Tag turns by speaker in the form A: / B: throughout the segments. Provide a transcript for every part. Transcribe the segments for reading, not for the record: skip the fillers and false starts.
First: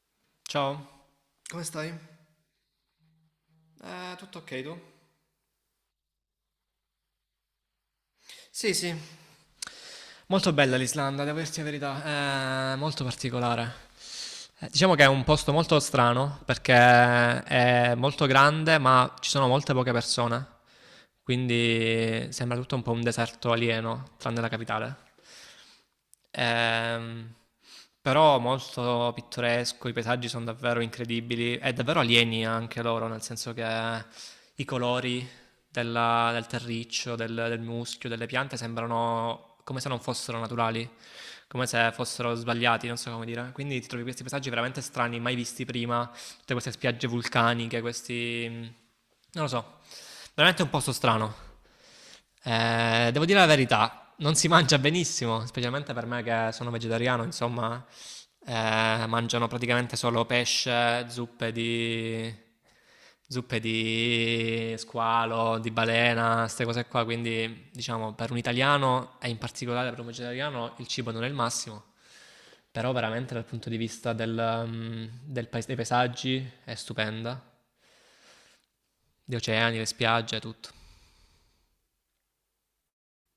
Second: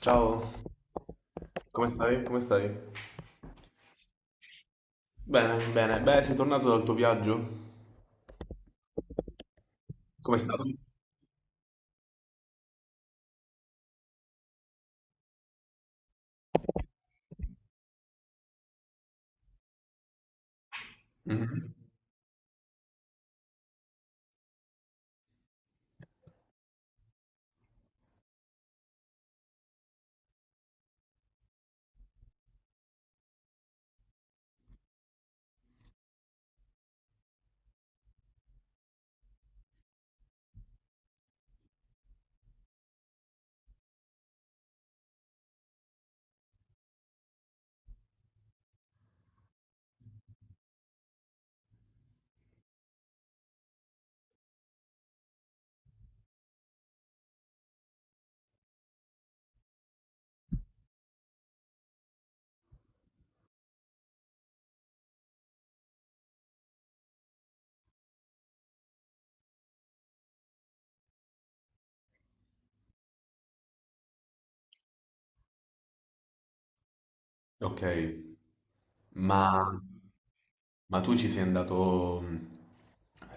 A: Ciao,
B: Ciao, come
A: come
B: stai?
A: stai? Come stai?
B: Tutto ok tu?
A: Bene, bene. Beh, sei tornato dal tuo viaggio?
B: Sì, sì.
A: Com'è
B: Molto
A: stato?
B: bella l'Islanda, devo dirti la verità, è molto particolare. Diciamo che è un posto molto strano perché è molto grande, ma ci sono molte poche persone,
A: Mhm.
B: quindi sembra tutto un po' un deserto alieno, tranne la capitale. Ehm, Però molto pittoresco, i paesaggi sono davvero incredibili e davvero alieni anche loro, nel senso che i colori del terriccio, del muschio, delle piante sembrano come se non fossero naturali, come se fossero sbagliati, non so come dire. Quindi ti trovi questi paesaggi veramente strani, mai visti prima, tutte queste spiagge vulcaniche, non lo so, veramente un posto strano. Devo dire la verità, non si mangia benissimo, specialmente per me che sono vegetariano, insomma, mangiano praticamente solo pesce, zuppe di squalo, di balena, queste cose qua. Quindi, diciamo, per un italiano, e in particolare per un vegetariano, il cibo non è il massimo. Però veramente dal punto di vista del, mm, del pais- dei paesaggi è stupenda,
A: Ok,
B: gli
A: ma,
B: oceani, le spiagge, tutto.
A: ma tu ci sei andato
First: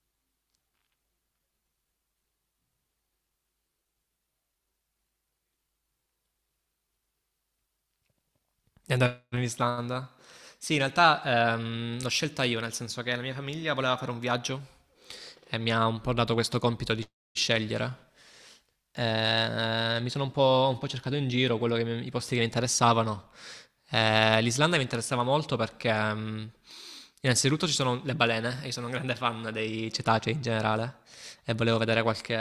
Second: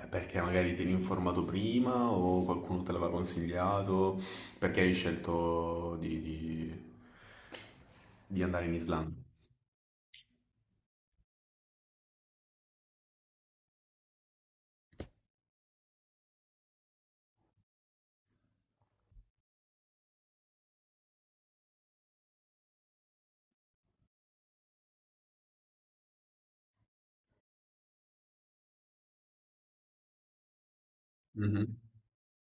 A: perché magari ti eri informato prima o qualcuno te l'aveva consigliato? Perché hai scelto di andare in
B: Di
A: Islanda?
B: andare in Islanda? Sì, in realtà l'ho scelta io, nel senso che la mia famiglia voleva fare un viaggio e mi ha un po' dato questo compito di scegliere. Mi sono un po' cercato in giro quello i posti che mi interessavano. L'Islanda mi interessava molto perché innanzitutto, ci sono le balene e io sono un grande fan dei cetacei in generale e
A: Mhm.
B: volevo vedere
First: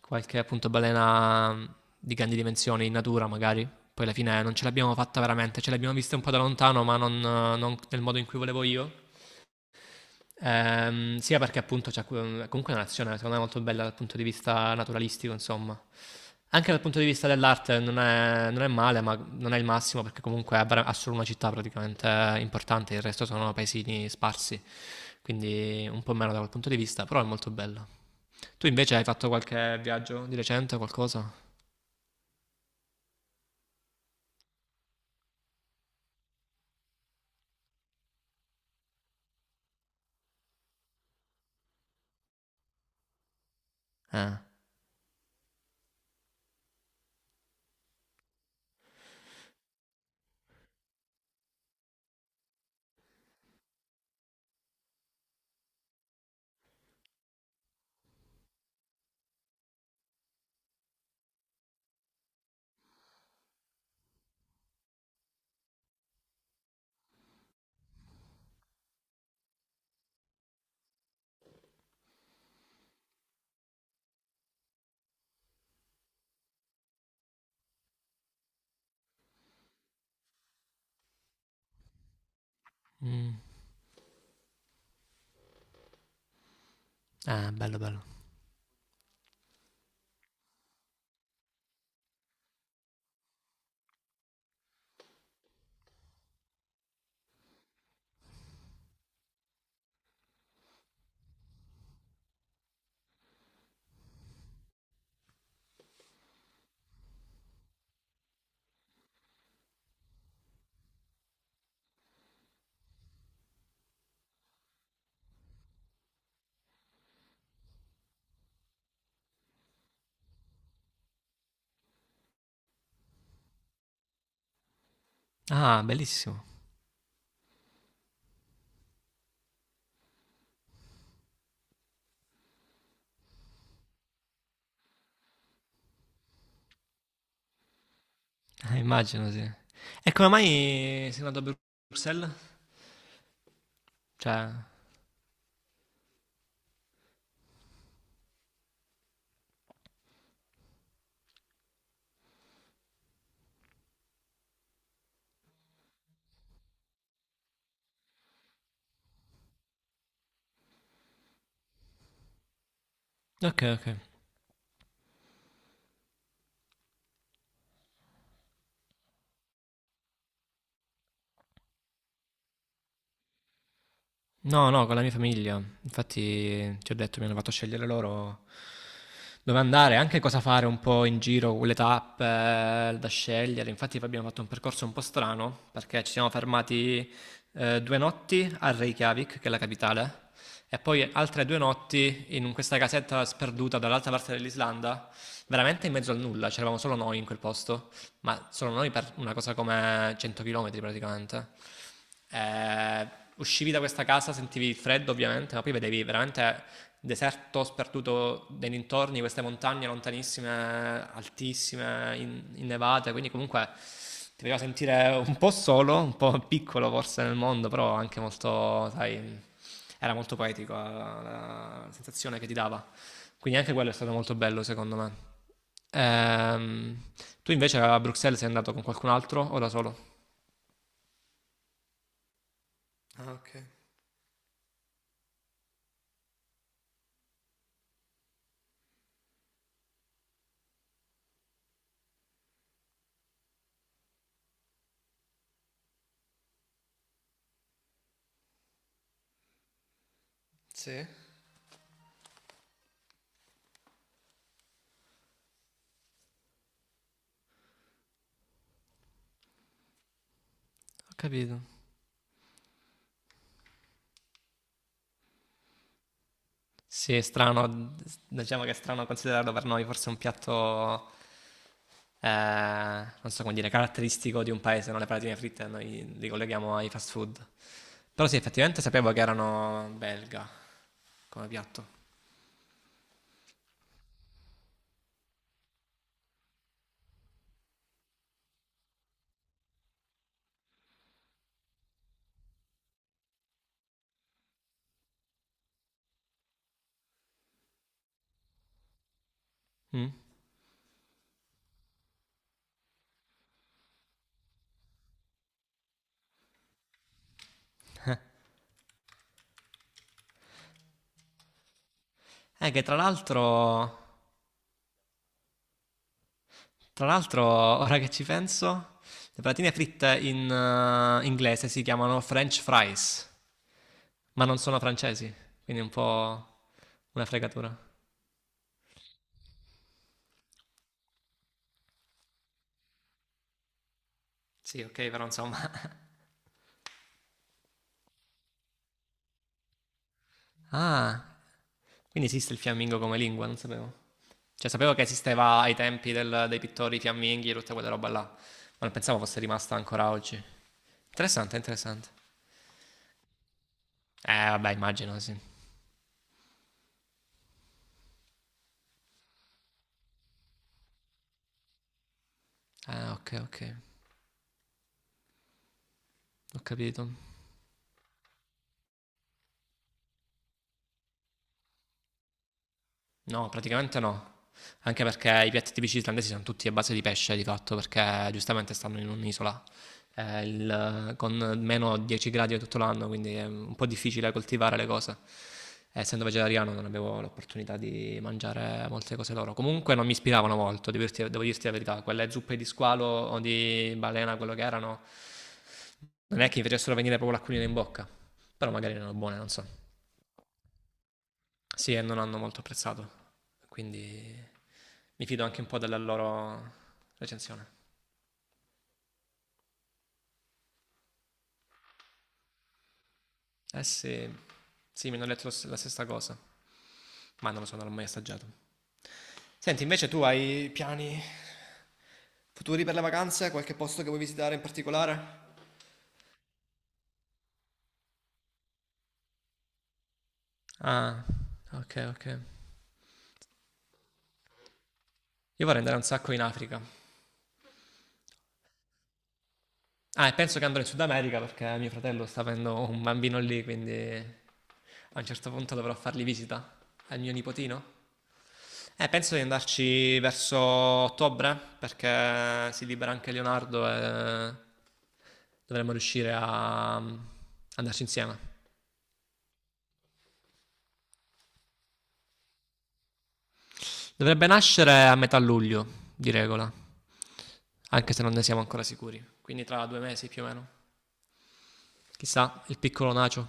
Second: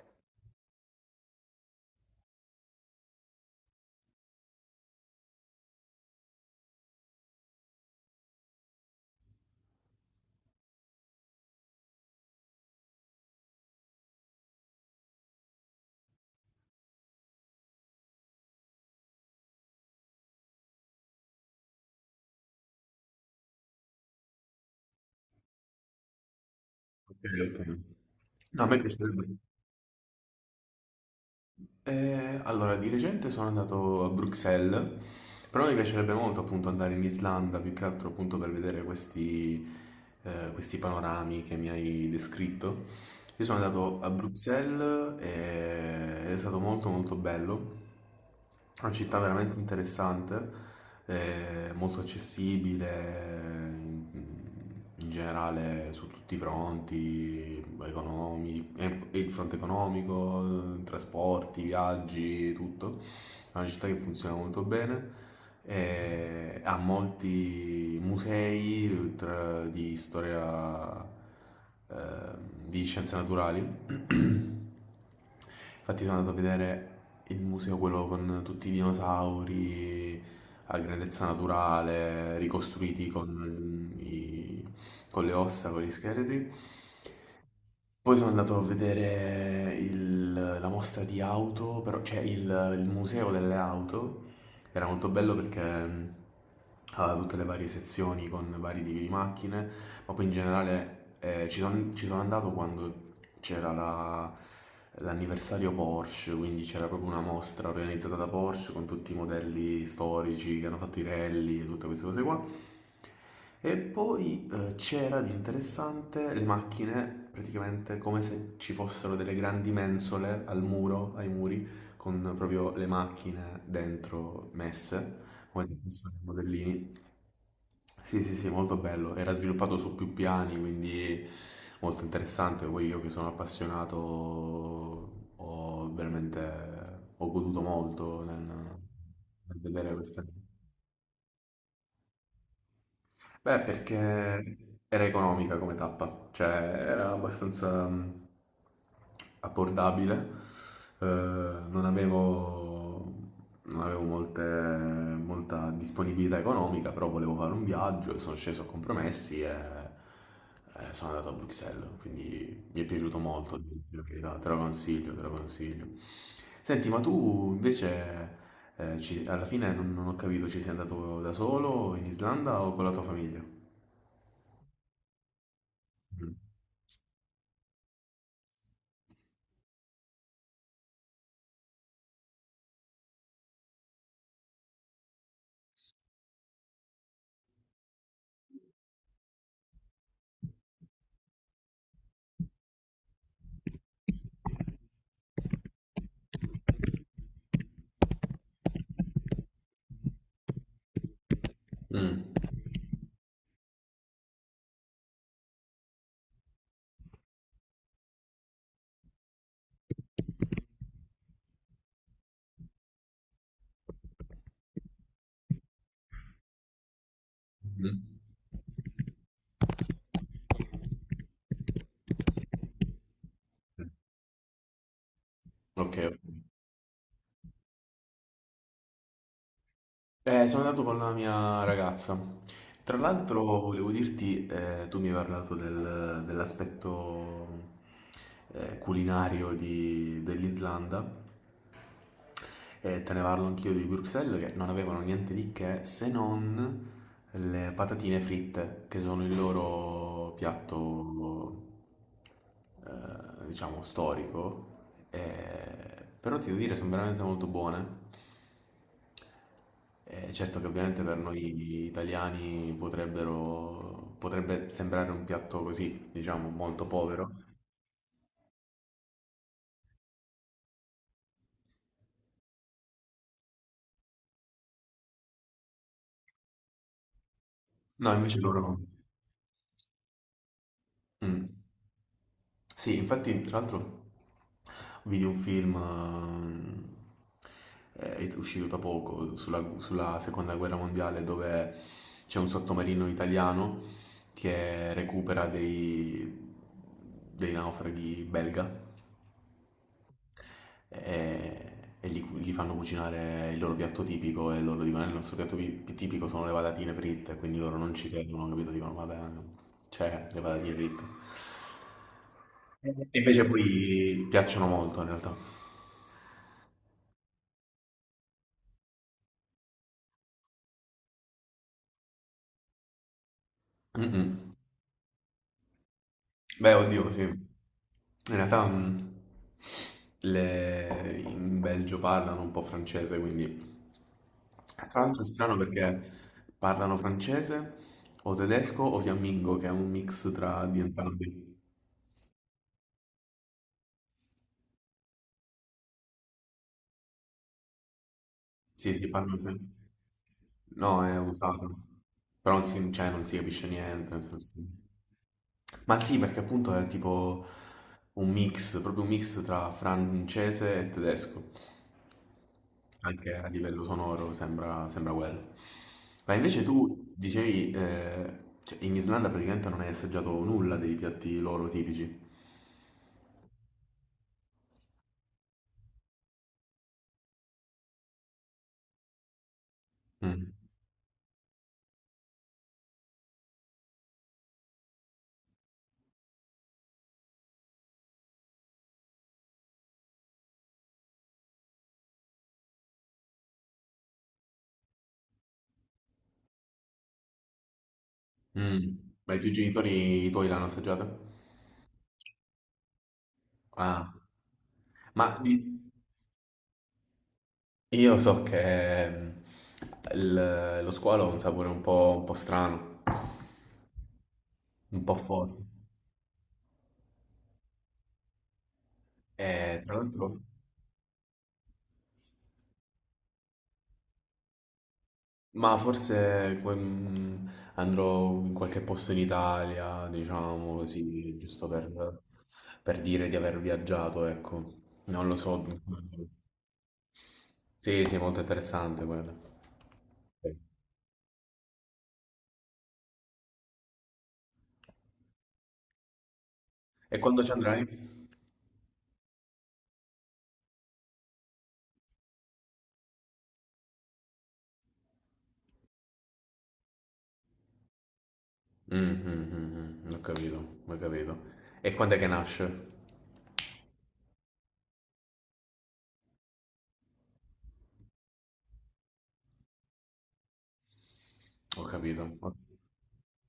B: qualche appunto balena di grandi dimensioni in natura, magari. Poi alla fine non ce l'abbiamo fatta veramente, ce l'abbiamo vista un po' da lontano, ma non nel modo in cui volevo io. Sia perché appunto c'è comunque è una nazione secondo me molto bella dal punto di vista naturalistico, insomma. Anche dal punto di vista dell'arte non è male, ma non è il massimo perché comunque ha solo una città praticamente importante, il resto sono paesini sparsi, quindi un po' meno da quel punto di vista,
A: Ok,
B: però è molto
A: ok.
B: bello.
A: No, a
B: Tu
A: me
B: invece hai fatto
A: piacerebbe.
B: qualche viaggio di recente, qualcosa?
A: Allora, di recente sono andato a Bruxelles, però mi piacerebbe molto appunto andare in Islanda, più che altro appunto per vedere questi, questi panorami che mi hai descritto. Io sono andato a
B: Eh,
A: Bruxelles e è stato molto bello. È una città veramente interessante, molto accessibile in, in generale su tutti i fronti, e il fronte economico, trasporti, viaggi, tutto. È una città che funziona molto bene, ha molti musei di storia, di scienze naturali. Infatti sono andato a vedere il museo, quello con tutti i dinosauri a grandezza naturale, ricostruiti
B: Mm.
A: con le ossa, con gli scheletri.
B: Bello
A: Poi
B: bello.
A: sono andato a vedere la mostra di auto, però, cioè il museo delle auto. Era molto bello perché aveva tutte le varie sezioni con vari tipi di macchine, ma poi in generale ci sono andato quando c'era l'anniversario Porsche, quindi c'era proprio una mostra organizzata da Porsche con tutti i modelli storici che hanno fatto i rally e tutte queste cose qua. E poi c'era di interessante le macchine, praticamente come se ci fossero delle grandi mensole al muro, ai muri, con proprio le macchine dentro messe, come se
B: Ah,
A: fossero dei
B: bellissimo.
A: modellini. Sì, sì, sì, molto bello. Era sviluppato su più piani, quindi molto interessante. Poi io che sono appassionato ho goduto molto
B: Immagino, sì.
A: nel vedere
B: E
A: questa.
B: come mai sei andato a Bruxelles?
A: Beh,
B: Cioè,
A: perché era economica come tappa, cioè era abbastanza abbordabile, eh, non avevo, non avevo molta disponibilità economica, però volevo fare un viaggio e sono sceso a compromessi e sono andato a Bruxelles, quindi mi è piaciuto molto,
B: ok,
A: devo
B: ok.
A: dire la verità, te lo consiglio, te lo consiglio. Senti, ma tu invece alla fine non ho capito, ci sei andato da solo in Islanda o con la tua famiglia?
B: No, no, con la mia famiglia.
A: Mm.
B: Infatti, ti ho detto, mi hanno fatto scegliere loro dove andare, anche cosa fare un po' in giro, le tappe da scegliere. Infatti abbiamo fatto un percorso un po' strano perché ci siamo fermati 2 notti a Reykjavik, che è la capitale, e poi altre 2 notti in questa casetta sperduta dall'altra parte dell'Islanda, veramente in mezzo al nulla, c'eravamo solo noi in quel posto, ma solo noi per una cosa come 100 km praticamente.
A: Mm.
B: Eh, Uscivi da questa casa, sentivi il freddo ovviamente, ma poi vedevi veramente deserto sperduto nei dintorni, queste montagne lontanissime, altissime, innevate, quindi comunque ti faceva sentire un po' solo, un po' piccolo forse nel mondo, però anche molto, sai, era molto poetico la sensazione che ti dava. Quindi anche
A: Mm.
B: quello è stato molto bello secondo me.
A: Ok, ok.
B: Ehm, Tu invece a Bruxelles sei andato con qualcun altro o da solo?
A: Sono andato con la mia ragazza. Tra
B: Ah,
A: l'altro
B: ok.
A: volevo dirti, tu mi hai parlato dell'aspetto culinario dell'Islanda e te ne parlo anch'io di Bruxelles, che non avevano niente di che se non le patatine fritte, che sono il loro
B: Sì.
A: piatto diciamo, storico, però ti devo dire, sono veramente molto buone. Certo che ovviamente
B: Ho
A: per
B: capito.
A: noi italiani potrebbe sembrare un piatto così, diciamo, molto
B: Sì, è
A: povero.
B: strano, diciamo che è strano considerarlo per noi forse un piatto, eh, non so come dire, caratteristico di un paese, non le patatine fritte, noi li colleghiamo ai fast food.
A: No,
B: Però sì,
A: invece loro... no.
B: effettivamente sapevo che erano belga come
A: Mm.
B: piatto.
A: Sì, infatti, tra l'altro, vidi un film è uscito da poco sulla seconda guerra mondiale, dove c'è un sottomarino italiano che recupera dei naufraghi belga
B: Mm.
A: e, e gli fanno cucinare il loro piatto tipico e loro dicono: il nostro piatto tipico sono le patatine fritte", quindi loro non ci credono, capito? Dicono: "Vabbè, no". Cioè, le patatine fritte.
B: Che
A: Invece poi piacciono molto in realtà.
B: tra l'altro, ora che ci penso, le patatine fritte in inglese si chiamano French fries, ma
A: Mm-mm.
B: non sono francesi, quindi è un po'
A: Beh, oddio, sì.
B: una fregatura.
A: In realtà in Belgio parlano un po' francese, quindi...
B: Sì,
A: Tra
B: ok,
A: l'altro è
B: però
A: strano
B: insomma.
A: perché parlano francese o tedesco o fiammingo, che è un mix tra di
B: Ah,
A: entrambi.
B: quindi esiste il fiammingo come lingua, non sapevo. Cioè, sapevo che esisteva ai tempi dei pittori fiamminghi e tutta quella roba là, ma non
A: Sì, sì,
B: pensavo
A: parlo
B: fosse
A: per-
B: rimasta ancora oggi.
A: No, è
B: Interessante,
A: usato,
B: interessante.
A: però non si, cioè, non si capisce niente, nel senso...
B: Vabbè, immagino, sì.
A: Ma sì, perché appunto è tipo un mix, proprio un mix tra francese e tedesco,
B: Ah, ok,
A: anche a
B: ok,
A: livello sonoro sembra quello. Ma
B: ho
A: invece
B: capito.
A: tu dicevi, cioè, in Islanda praticamente non hai assaggiato nulla dei piatti loro tipici.
B: No, praticamente no. Anche perché i piatti tipici islandesi sono tutti a base di pesce di fatto, perché giustamente stanno in un'isola
A: Mm.
B: con meno 10 gradi tutto l'anno, quindi è un po' difficile coltivare le cose. Essendo vegetariano non avevo l'opportunità di mangiare molte cose loro. Comunque non mi ispiravano molto, devo dirti la verità. Quelle zuppe di squalo o di balena, quello che erano, non è che mi facessero venire proprio l'acquolina in bocca. Però magari
A: Mm.
B: erano
A: Ma
B: buone,
A: i
B: non
A: tuoi
B: so.
A: genitori, i tuoi l'hanno assaggiata?
B: Sì, e non hanno molto apprezzato,
A: Ah,
B: quindi mi
A: ma
B: fido
A: di-
B: anche un po' della loro recensione.
A: io so che lo squalo ha un sapore un po' strano,
B: Eh sì,
A: un
B: sì,
A: po'
B: mi hanno detto
A: forte.
B: la stessa cosa, ma non lo so, non l'ho mai assaggiato.
A: E,
B: Senti,
A: tra
B: invece tu
A: l'altro,
B: hai piani futuri per le vacanze? Qualche posto che vuoi visitare in particolare?
A: ma forse que- mm, andrò in qualche posto in Italia, diciamo
B: Ah,
A: così, giusto
B: ok, ok.
A: per dire di aver viaggiato, ecco. Non lo so.
B: Io vorrei andare un sacco in Africa.
A: Sì, sì, è molto interessante quello.
B: Ah, e
A: Sì.
B: penso che andrò in Sud America perché mio fratello sta avendo un bambino lì, quindi a un certo punto dovrò fargli visita
A: E
B: al mio
A: quando ci andrai?
B: nipotino. Penso di andarci verso ottobre, perché si libera anche Leonardo e dovremmo riuscire a andarci insieme.
A: Mm, mm, mm, mm, ho capito, ho capito. E quando è che nasce?
B: Dovrebbe nascere a metà luglio, di regola, anche se non ne siamo ancora sicuri. Quindi tra 2 mesi più o meno.
A: Ho capito.
B: Chissà, il piccolo Nacio.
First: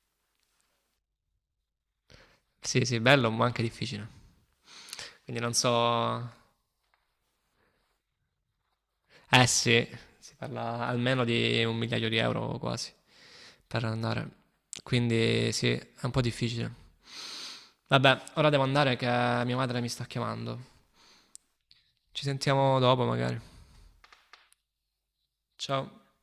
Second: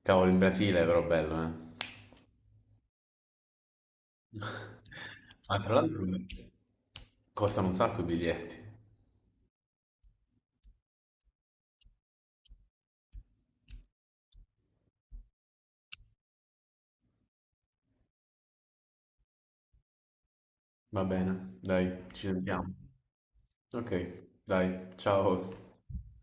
A: Cavolo, in Brasile è però bello, eh.
B: Sì, sì, bello, ma anche difficile. Quindi non
A: Ah, tra l'altro
B: so...
A: costano un sacco i biglietti.
B: Eh sì, si parla almeno di un migliaio di euro quasi per andare. Quindi sì, è un po' difficile. Vabbè, ora devo andare che mia madre mi sta chiamando.
A: Va bene, dai,
B: Ci
A: ci sentiamo.
B: sentiamo dopo magari.
A: Ok, dai, ciao.
B: Ciao.